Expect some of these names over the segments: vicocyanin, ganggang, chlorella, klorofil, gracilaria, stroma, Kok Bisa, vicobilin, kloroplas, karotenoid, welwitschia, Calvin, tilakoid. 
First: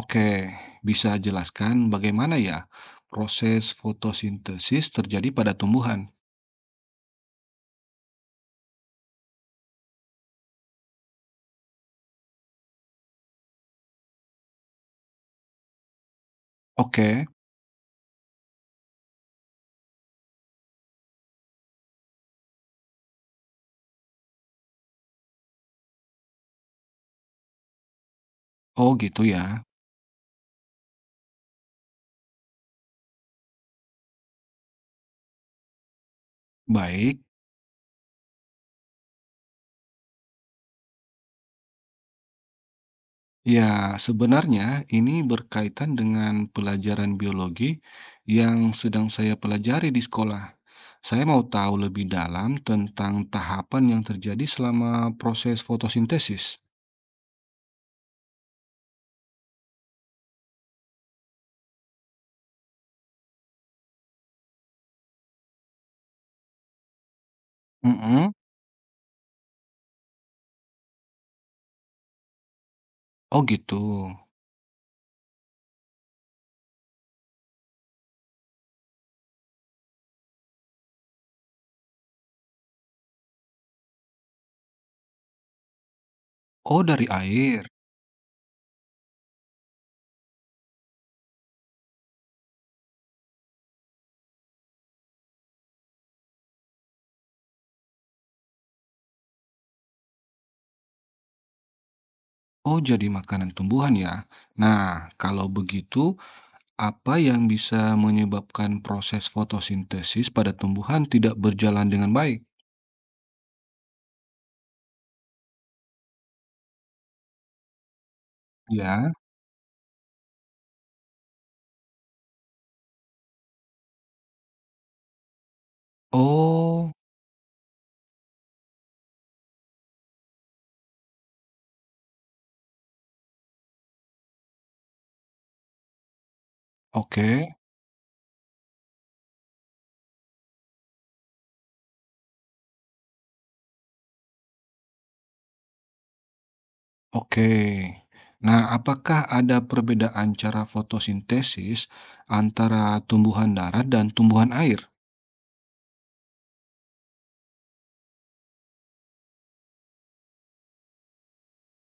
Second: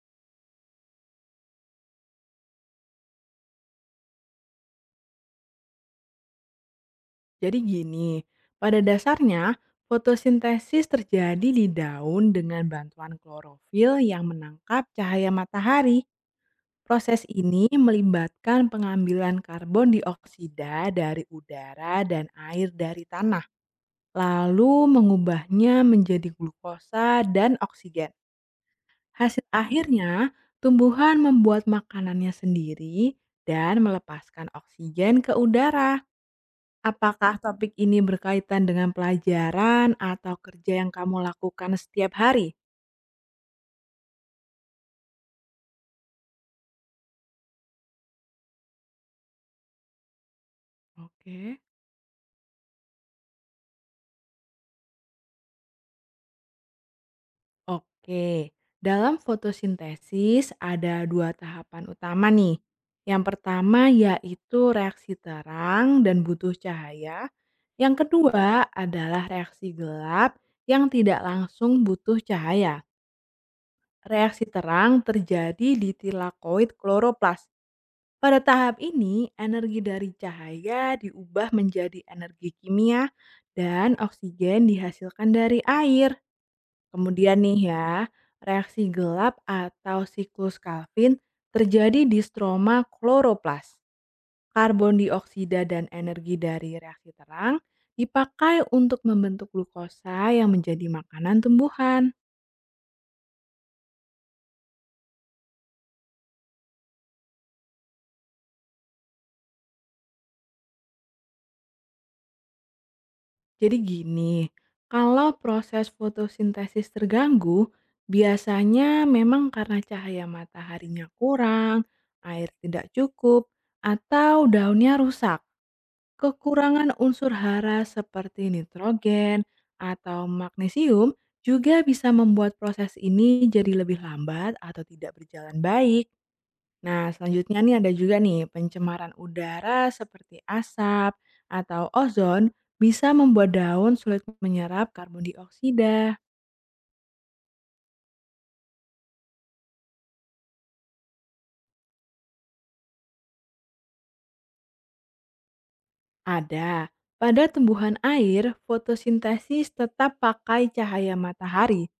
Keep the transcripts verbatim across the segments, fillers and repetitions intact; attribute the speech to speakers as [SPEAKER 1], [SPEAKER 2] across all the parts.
[SPEAKER 1] Oke, bisa jelaskan bagaimana ya proses fotosintesis terjadi pada tumbuhan?
[SPEAKER 2] Jadi gini, pada dasarnya fotosintesis terjadi di daun dengan bantuan klorofil yang menangkap cahaya matahari. Proses
[SPEAKER 1] Oke,
[SPEAKER 2] ini melibatkan pengambilan karbon dioksida dari udara dan air dari tanah, lalu mengubahnya menjadi glukosa dan oksigen.
[SPEAKER 1] oh gitu
[SPEAKER 2] Hasil
[SPEAKER 1] ya.
[SPEAKER 2] akhirnya, tumbuhan membuat makanannya sendiri dan melepaskan oksigen ke udara.
[SPEAKER 1] Baik,
[SPEAKER 2] Apakah topik ini berkaitan dengan pelajaran atau kerja yang kamu lakukan setiap hari?
[SPEAKER 1] ya sebenarnya ini berkaitan dengan pelajaran biologi yang sedang saya pelajari di sekolah. Saya mau
[SPEAKER 2] Oke.
[SPEAKER 1] tahu lebih dalam tentang tahapan yang terjadi selama proses fotosintesis.
[SPEAKER 2] Oke, dalam fotosintesis ada dua tahapan utama nih. Yang pertama yaitu reaksi terang dan butuh cahaya. Yang
[SPEAKER 1] Mm-mm.
[SPEAKER 2] kedua adalah reaksi gelap yang tidak langsung butuh cahaya.
[SPEAKER 1] Oh gitu.
[SPEAKER 2] Reaksi terang terjadi di tilakoid kloroplas. Pada tahap ini, energi dari cahaya diubah menjadi energi kimia dan oksigen dihasilkan dari air.
[SPEAKER 1] Oh dari
[SPEAKER 2] Kemudian
[SPEAKER 1] air.
[SPEAKER 2] nih ya, reaksi gelap atau siklus Calvin terjadi di stroma kloroplas. Karbon dioksida dan energi dari reaksi terang dipakai untuk membentuk glukosa yang menjadi makanan tumbuhan.
[SPEAKER 1] Oh jadi makanan tumbuhan ya. Nah, kalau begitu, apa yang bisa menyebabkan proses fotosintesis pada tumbuhan tidak berjalan dengan baik?
[SPEAKER 2] Jadi gini, kalau proses fotosintesis terganggu, biasanya
[SPEAKER 1] Ya.
[SPEAKER 2] memang karena cahaya mataharinya kurang, air tidak cukup, atau daunnya rusak.
[SPEAKER 1] Oh,
[SPEAKER 2] Kekurangan unsur hara seperti nitrogen atau magnesium juga bisa membuat proses ini jadi lebih lambat atau tidak berjalan baik. Nah,
[SPEAKER 1] oke,
[SPEAKER 2] selanjutnya nih ada juga nih pencemaran udara seperti asap atau ozon bisa membuat daun sulit menyerap karbon dioksida.
[SPEAKER 1] oke. Nah, apakah ada perbedaan cara fotosintesis antara tumbuhan darat dan tumbuhan air?
[SPEAKER 2] Ada, pada tumbuhan air, fotosintesis tetap pakai cahaya matahari,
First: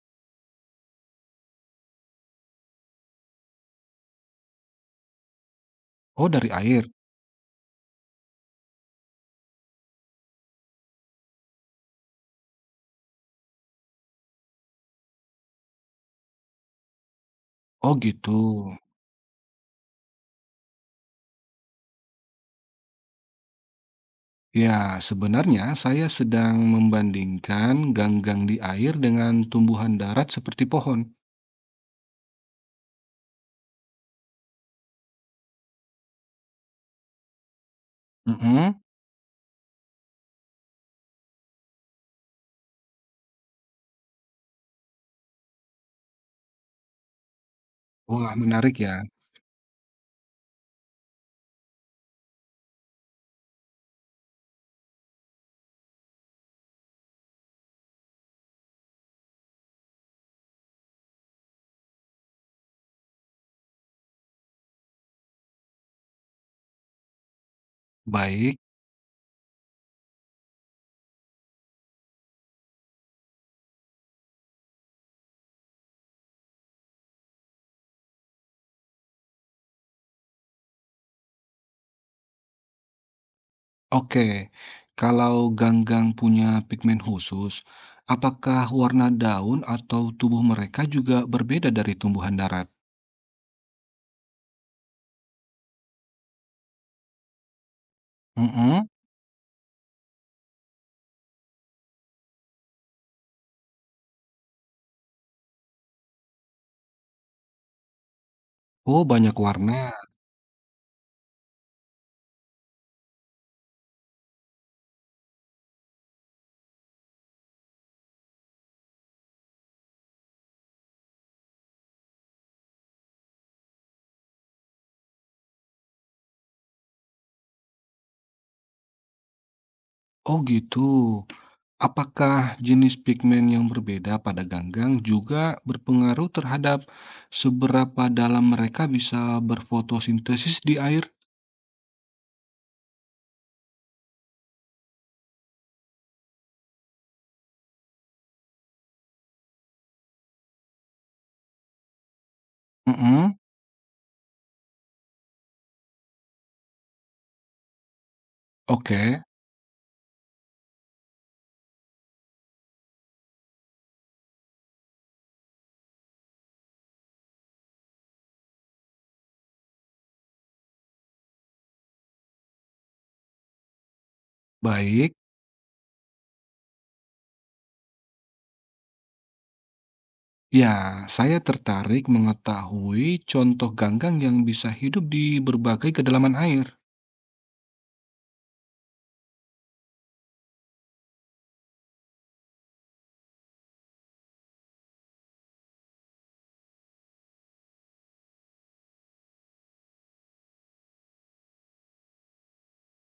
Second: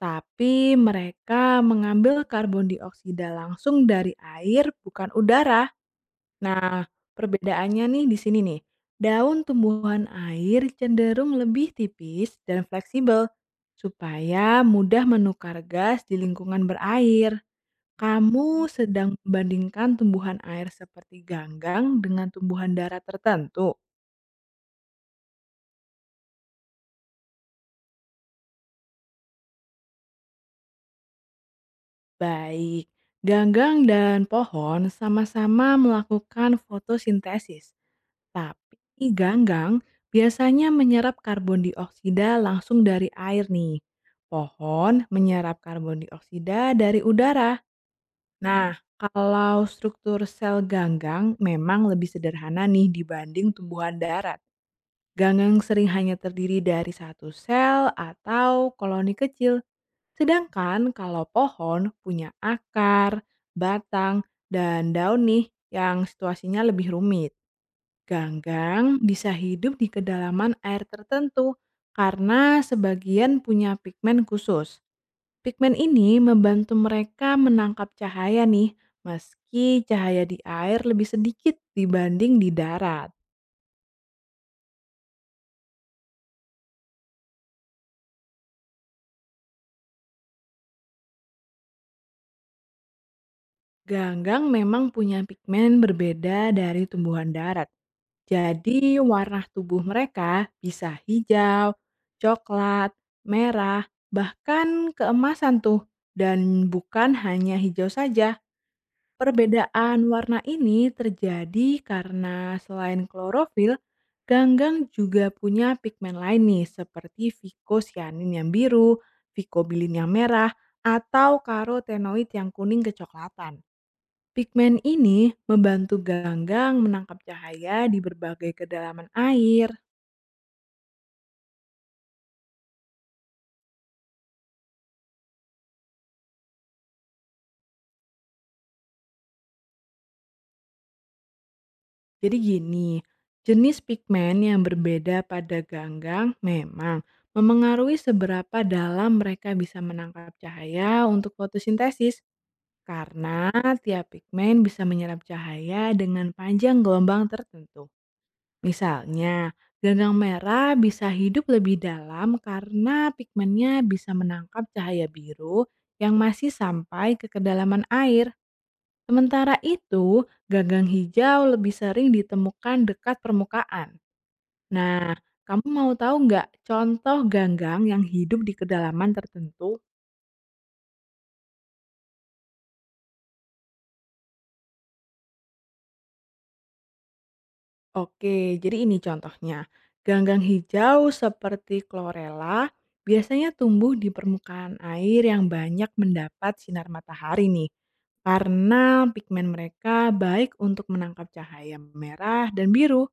[SPEAKER 2] tapi mereka mengambil karbon dioksida langsung dari air, bukan udara.
[SPEAKER 1] Oh, dari
[SPEAKER 2] Nah,
[SPEAKER 1] air.
[SPEAKER 2] perbedaannya nih di sini nih. Daun tumbuhan air cenderung lebih tipis dan fleksibel supaya mudah menukar gas di lingkungan berair.
[SPEAKER 1] Oh, gitu.
[SPEAKER 2] Kamu sedang membandingkan tumbuhan air seperti ganggang dengan tumbuhan darat tertentu.
[SPEAKER 1] Ya, sebenarnya saya sedang membandingkan ganggang di air dengan tumbuhan darat seperti pohon.
[SPEAKER 2] Baik, ganggang dan pohon sama-sama melakukan fotosintesis.
[SPEAKER 1] Mm-mm.
[SPEAKER 2] Tapi ganggang biasanya menyerap karbon dioksida langsung dari air nih. Pohon menyerap karbon dioksida dari udara.
[SPEAKER 1] Wah,
[SPEAKER 2] Nah,
[SPEAKER 1] menarik ya.
[SPEAKER 2] kalau struktur sel ganggang memang lebih sederhana nih dibanding tumbuhan darat. Ganggang sering hanya terdiri dari satu sel atau koloni kecil. Sedangkan kalau pohon punya akar, batang, dan daun nih yang situasinya lebih rumit.
[SPEAKER 1] Baik.
[SPEAKER 2] Ganggang bisa hidup di kedalaman air tertentu karena sebagian punya pigmen khusus. Pigmen ini membantu mereka menangkap cahaya nih, meski cahaya di air lebih sedikit dibanding di darat.
[SPEAKER 1] Oke, kalau ganggang punya pigmen khusus, apakah warna daun atau tubuh mereka juga berbeda dari tumbuhan darat?
[SPEAKER 2] Ganggang memang punya pigmen berbeda dari tumbuhan darat.
[SPEAKER 1] Mhm.
[SPEAKER 2] Jadi warna tubuh mereka bisa hijau, coklat, merah, bahkan keemasan tuh. Dan bukan hanya hijau saja.
[SPEAKER 1] Oh, banyak warna.
[SPEAKER 2] Perbedaan warna ini terjadi karena selain klorofil, ganggang juga punya pigmen lain nih seperti vicocyanin yang biru, vicobilin yang merah, atau karotenoid yang kuning kecoklatan. Pigmen ini membantu ganggang menangkap cahaya di berbagai kedalaman air.
[SPEAKER 1] Oh, gitu. Apakah jenis pigmen yang berbeda pada ganggang juga berpengaruh terhadap seberapa dalam mereka bisa berfotosintesis di air?
[SPEAKER 2] Jadi gini, jenis pigmen yang berbeda pada ganggang memang memengaruhi seberapa dalam mereka bisa menangkap cahaya untuk fotosintesis.
[SPEAKER 1] Mhm.
[SPEAKER 2] Karena tiap pigmen bisa menyerap cahaya dengan panjang gelombang tertentu.
[SPEAKER 1] Oke,
[SPEAKER 2] Misalnya, ganggang merah bisa hidup lebih dalam karena pigmennya bisa menangkap cahaya biru yang masih sampai ke kedalaman air. Sementara itu, gagang hijau lebih sering ditemukan dekat permukaan. Nah,
[SPEAKER 1] baik.
[SPEAKER 2] kamu mau tahu nggak contoh ganggang yang hidup di kedalaman tertentu?
[SPEAKER 1] Ya, saya tertarik mengetahui contoh ganggang yang bisa hidup di berbagai kedalaman air.
[SPEAKER 2] Oke, jadi ini contohnya. Ganggang hijau seperti chlorella biasanya tumbuh di permukaan air yang banyak mendapat sinar matahari nih. Karena pigmen mereka baik untuk menangkap cahaya merah dan biru.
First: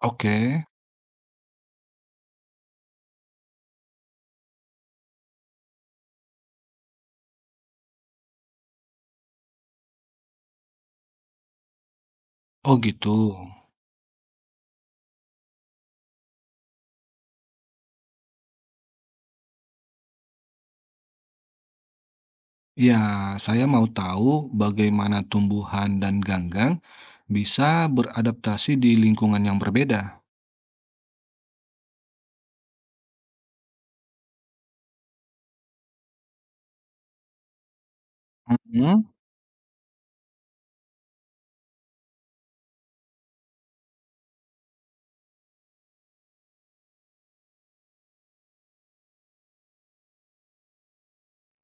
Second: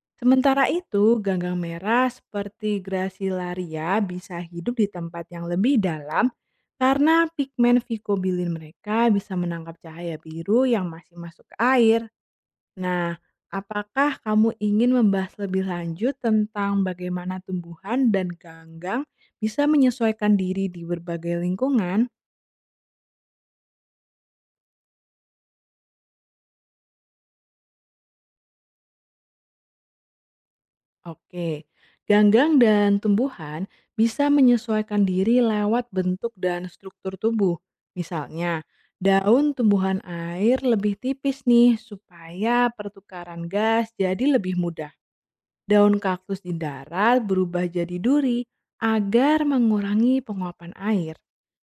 [SPEAKER 1] Oke,
[SPEAKER 2] Sementara itu, ganggang merah seperti gracilaria bisa hidup di tempat yang lebih dalam karena pigmen vicobilin mereka bisa menangkap cahaya biru yang masih masuk ke air.
[SPEAKER 1] oh gitu.
[SPEAKER 2] Nah, apakah kamu ingin membahas lebih lanjut tentang bagaimana tumbuhan dan ganggang bisa menyesuaikan diri di berbagai lingkungan?
[SPEAKER 1] Ya, saya mau tahu bagaimana tumbuhan dan ganggang bisa beradaptasi di lingkungan yang berbeda.
[SPEAKER 2] Oke, ganggang dan tumbuhan bisa menyesuaikan diri lewat bentuk dan struktur tubuh. Misalnya,
[SPEAKER 1] Mhm.
[SPEAKER 2] daun tumbuhan air lebih tipis nih supaya pertukaran gas jadi lebih mudah. Daun kaktus di darat berubah jadi duri agar mengurangi penguapan air.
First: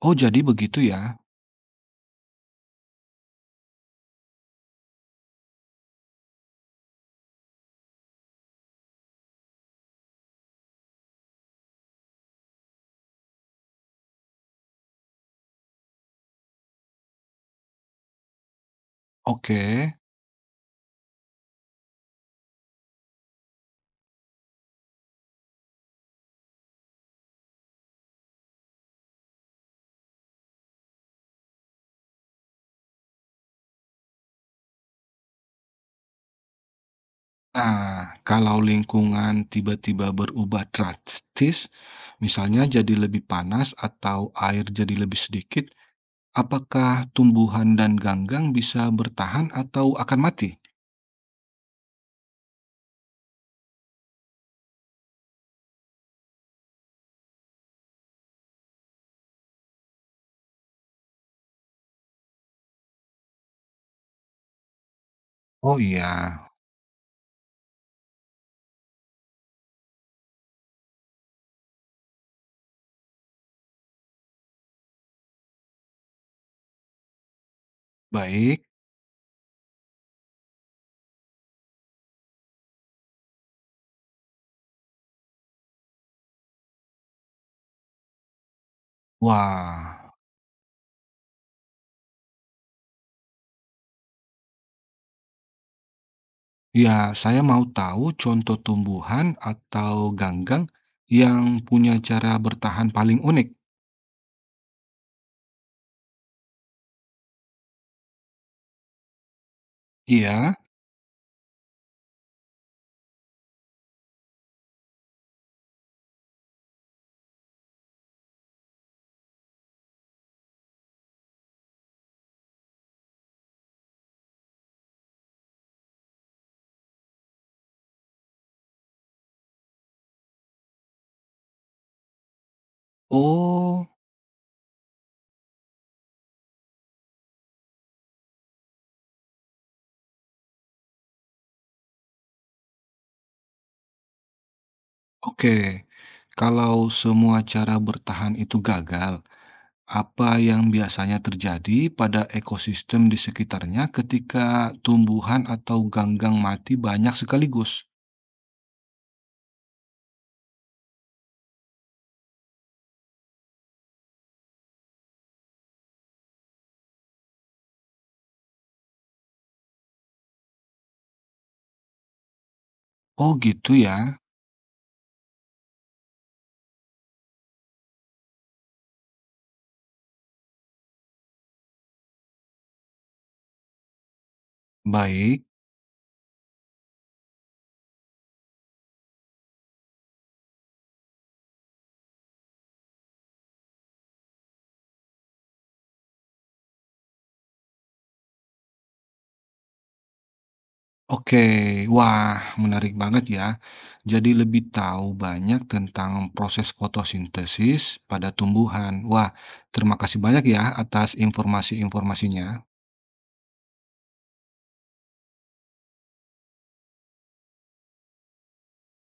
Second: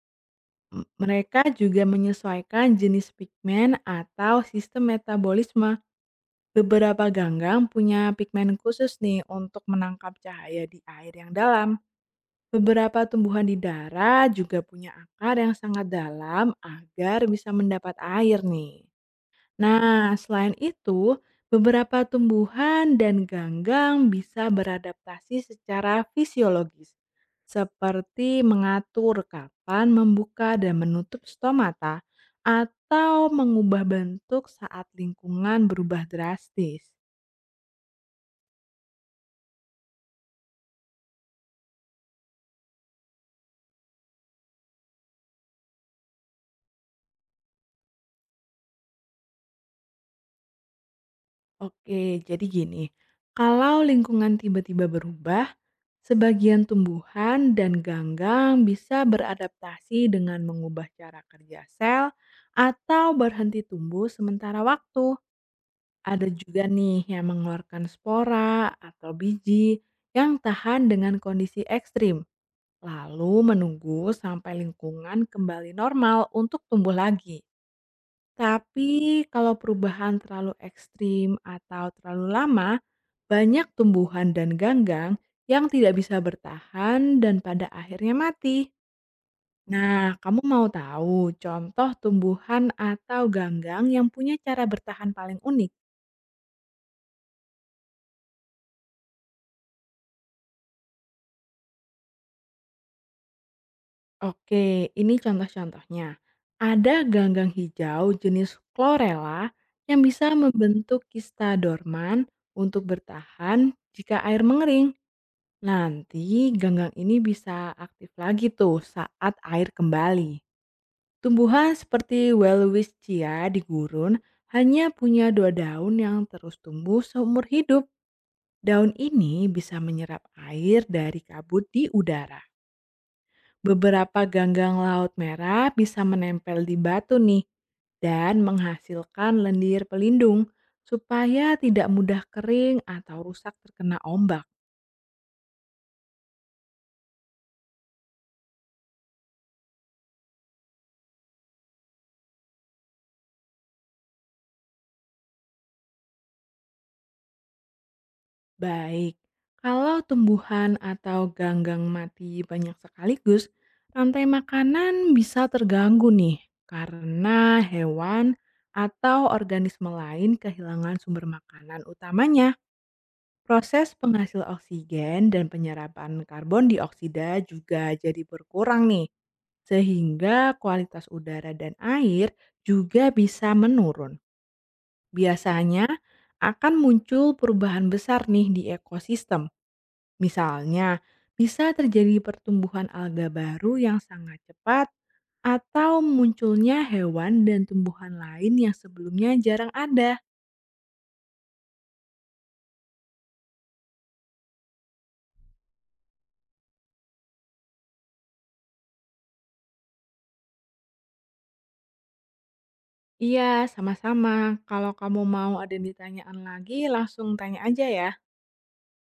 [SPEAKER 1] Oh, jadi begitu
[SPEAKER 2] M-
[SPEAKER 1] ya.
[SPEAKER 2] Mereka juga menyesuaikan jenis pigmen atau sistem metabolisme. Beberapa ganggang punya pigmen khusus nih untuk menangkap cahaya di air yang dalam. Beberapa tumbuhan di darat juga punya akar yang sangat dalam agar bisa mendapat air nih.
[SPEAKER 1] Oke.
[SPEAKER 2] Nah, selain itu, beberapa tumbuhan dan ganggang bisa beradaptasi secara fisiologis, seperti mengatur kapan membuka dan menutup stomata atau mengubah bentuk saat lingkungan berubah drastis.
[SPEAKER 1] Nah, kalau lingkungan tiba-tiba berubah drastis, misalnya jadi lebih panas atau air jadi lebih sedikit, apakah tumbuhan dan ganggang bisa bertahan atau akan mati?
[SPEAKER 2] Oke, jadi gini, kalau lingkungan tiba-tiba berubah, sebagian tumbuhan dan ganggang bisa beradaptasi dengan mengubah cara kerja sel atau berhenti tumbuh sementara waktu.
[SPEAKER 1] Oh
[SPEAKER 2] Ada
[SPEAKER 1] iya,
[SPEAKER 2] juga nih yang mengeluarkan spora atau biji yang tahan dengan kondisi ekstrim, lalu menunggu sampai lingkungan kembali normal untuk tumbuh lagi.
[SPEAKER 1] baik.
[SPEAKER 2] Tapi kalau perubahan terlalu ekstrim atau terlalu lama, banyak tumbuhan dan ganggang yang tidak bisa bertahan dan pada akhirnya mati. Nah,
[SPEAKER 1] Wah,
[SPEAKER 2] kamu mau tahu contoh tumbuhan atau ganggang yang punya cara bertahan paling unik?
[SPEAKER 1] ya saya mau tahu contoh tumbuhan atau ganggang yang punya cara bertahan paling unik.
[SPEAKER 2] Oke, ini contoh-contohnya. Ada ganggang hijau jenis chlorella yang bisa
[SPEAKER 1] Iya.
[SPEAKER 2] membentuk kista dorman untuk bertahan jika air mengering. Nanti ganggang ini bisa aktif lagi tuh saat air kembali. Tumbuhan seperti welwitschia di gurun hanya punya dua daun yang terus tumbuh seumur hidup. Daun ini bisa menyerap air dari kabut di udara.
[SPEAKER 1] Oh,
[SPEAKER 2] Beberapa ganggang laut merah bisa menempel di batu nih dan menghasilkan lendir pelindung supaya tidak mudah kering atau rusak terkena ombak.
[SPEAKER 1] oke. Kalau semua cara bertahan itu gagal, apa yang biasanya terjadi pada ekosistem di sekitarnya ketika tumbuhan atau ganggang mati banyak sekaligus?
[SPEAKER 2] Baik, kalau tumbuhan atau ganggang mati banyak sekaligus, rantai makanan bisa terganggu nih karena hewan atau organisme lain kehilangan sumber makanan utamanya.
[SPEAKER 1] Oh gitu ya.
[SPEAKER 2] Proses penghasil oksigen dan penyerapan karbon dioksida juga jadi berkurang nih, sehingga kualitas udara dan air juga bisa menurun.
[SPEAKER 1] Baik,
[SPEAKER 2] Biasanya akan muncul perubahan besar nih di ekosistem. Misalnya, bisa terjadi pertumbuhan alga baru yang sangat cepat atau munculnya hewan dan tumbuhan lain yang sebelumnya jarang ada.
[SPEAKER 1] oke. Wah, menarik banget ya. Jadi lebih tahu banyak tentang proses fotosintesis pada tumbuhan. Wah, terima kasih banyak ya atas informasi-informasinya.
[SPEAKER 2] Iya, sama-sama. Kalau kamu mau ada ditanyaan lagi, langsung tanya aja ya.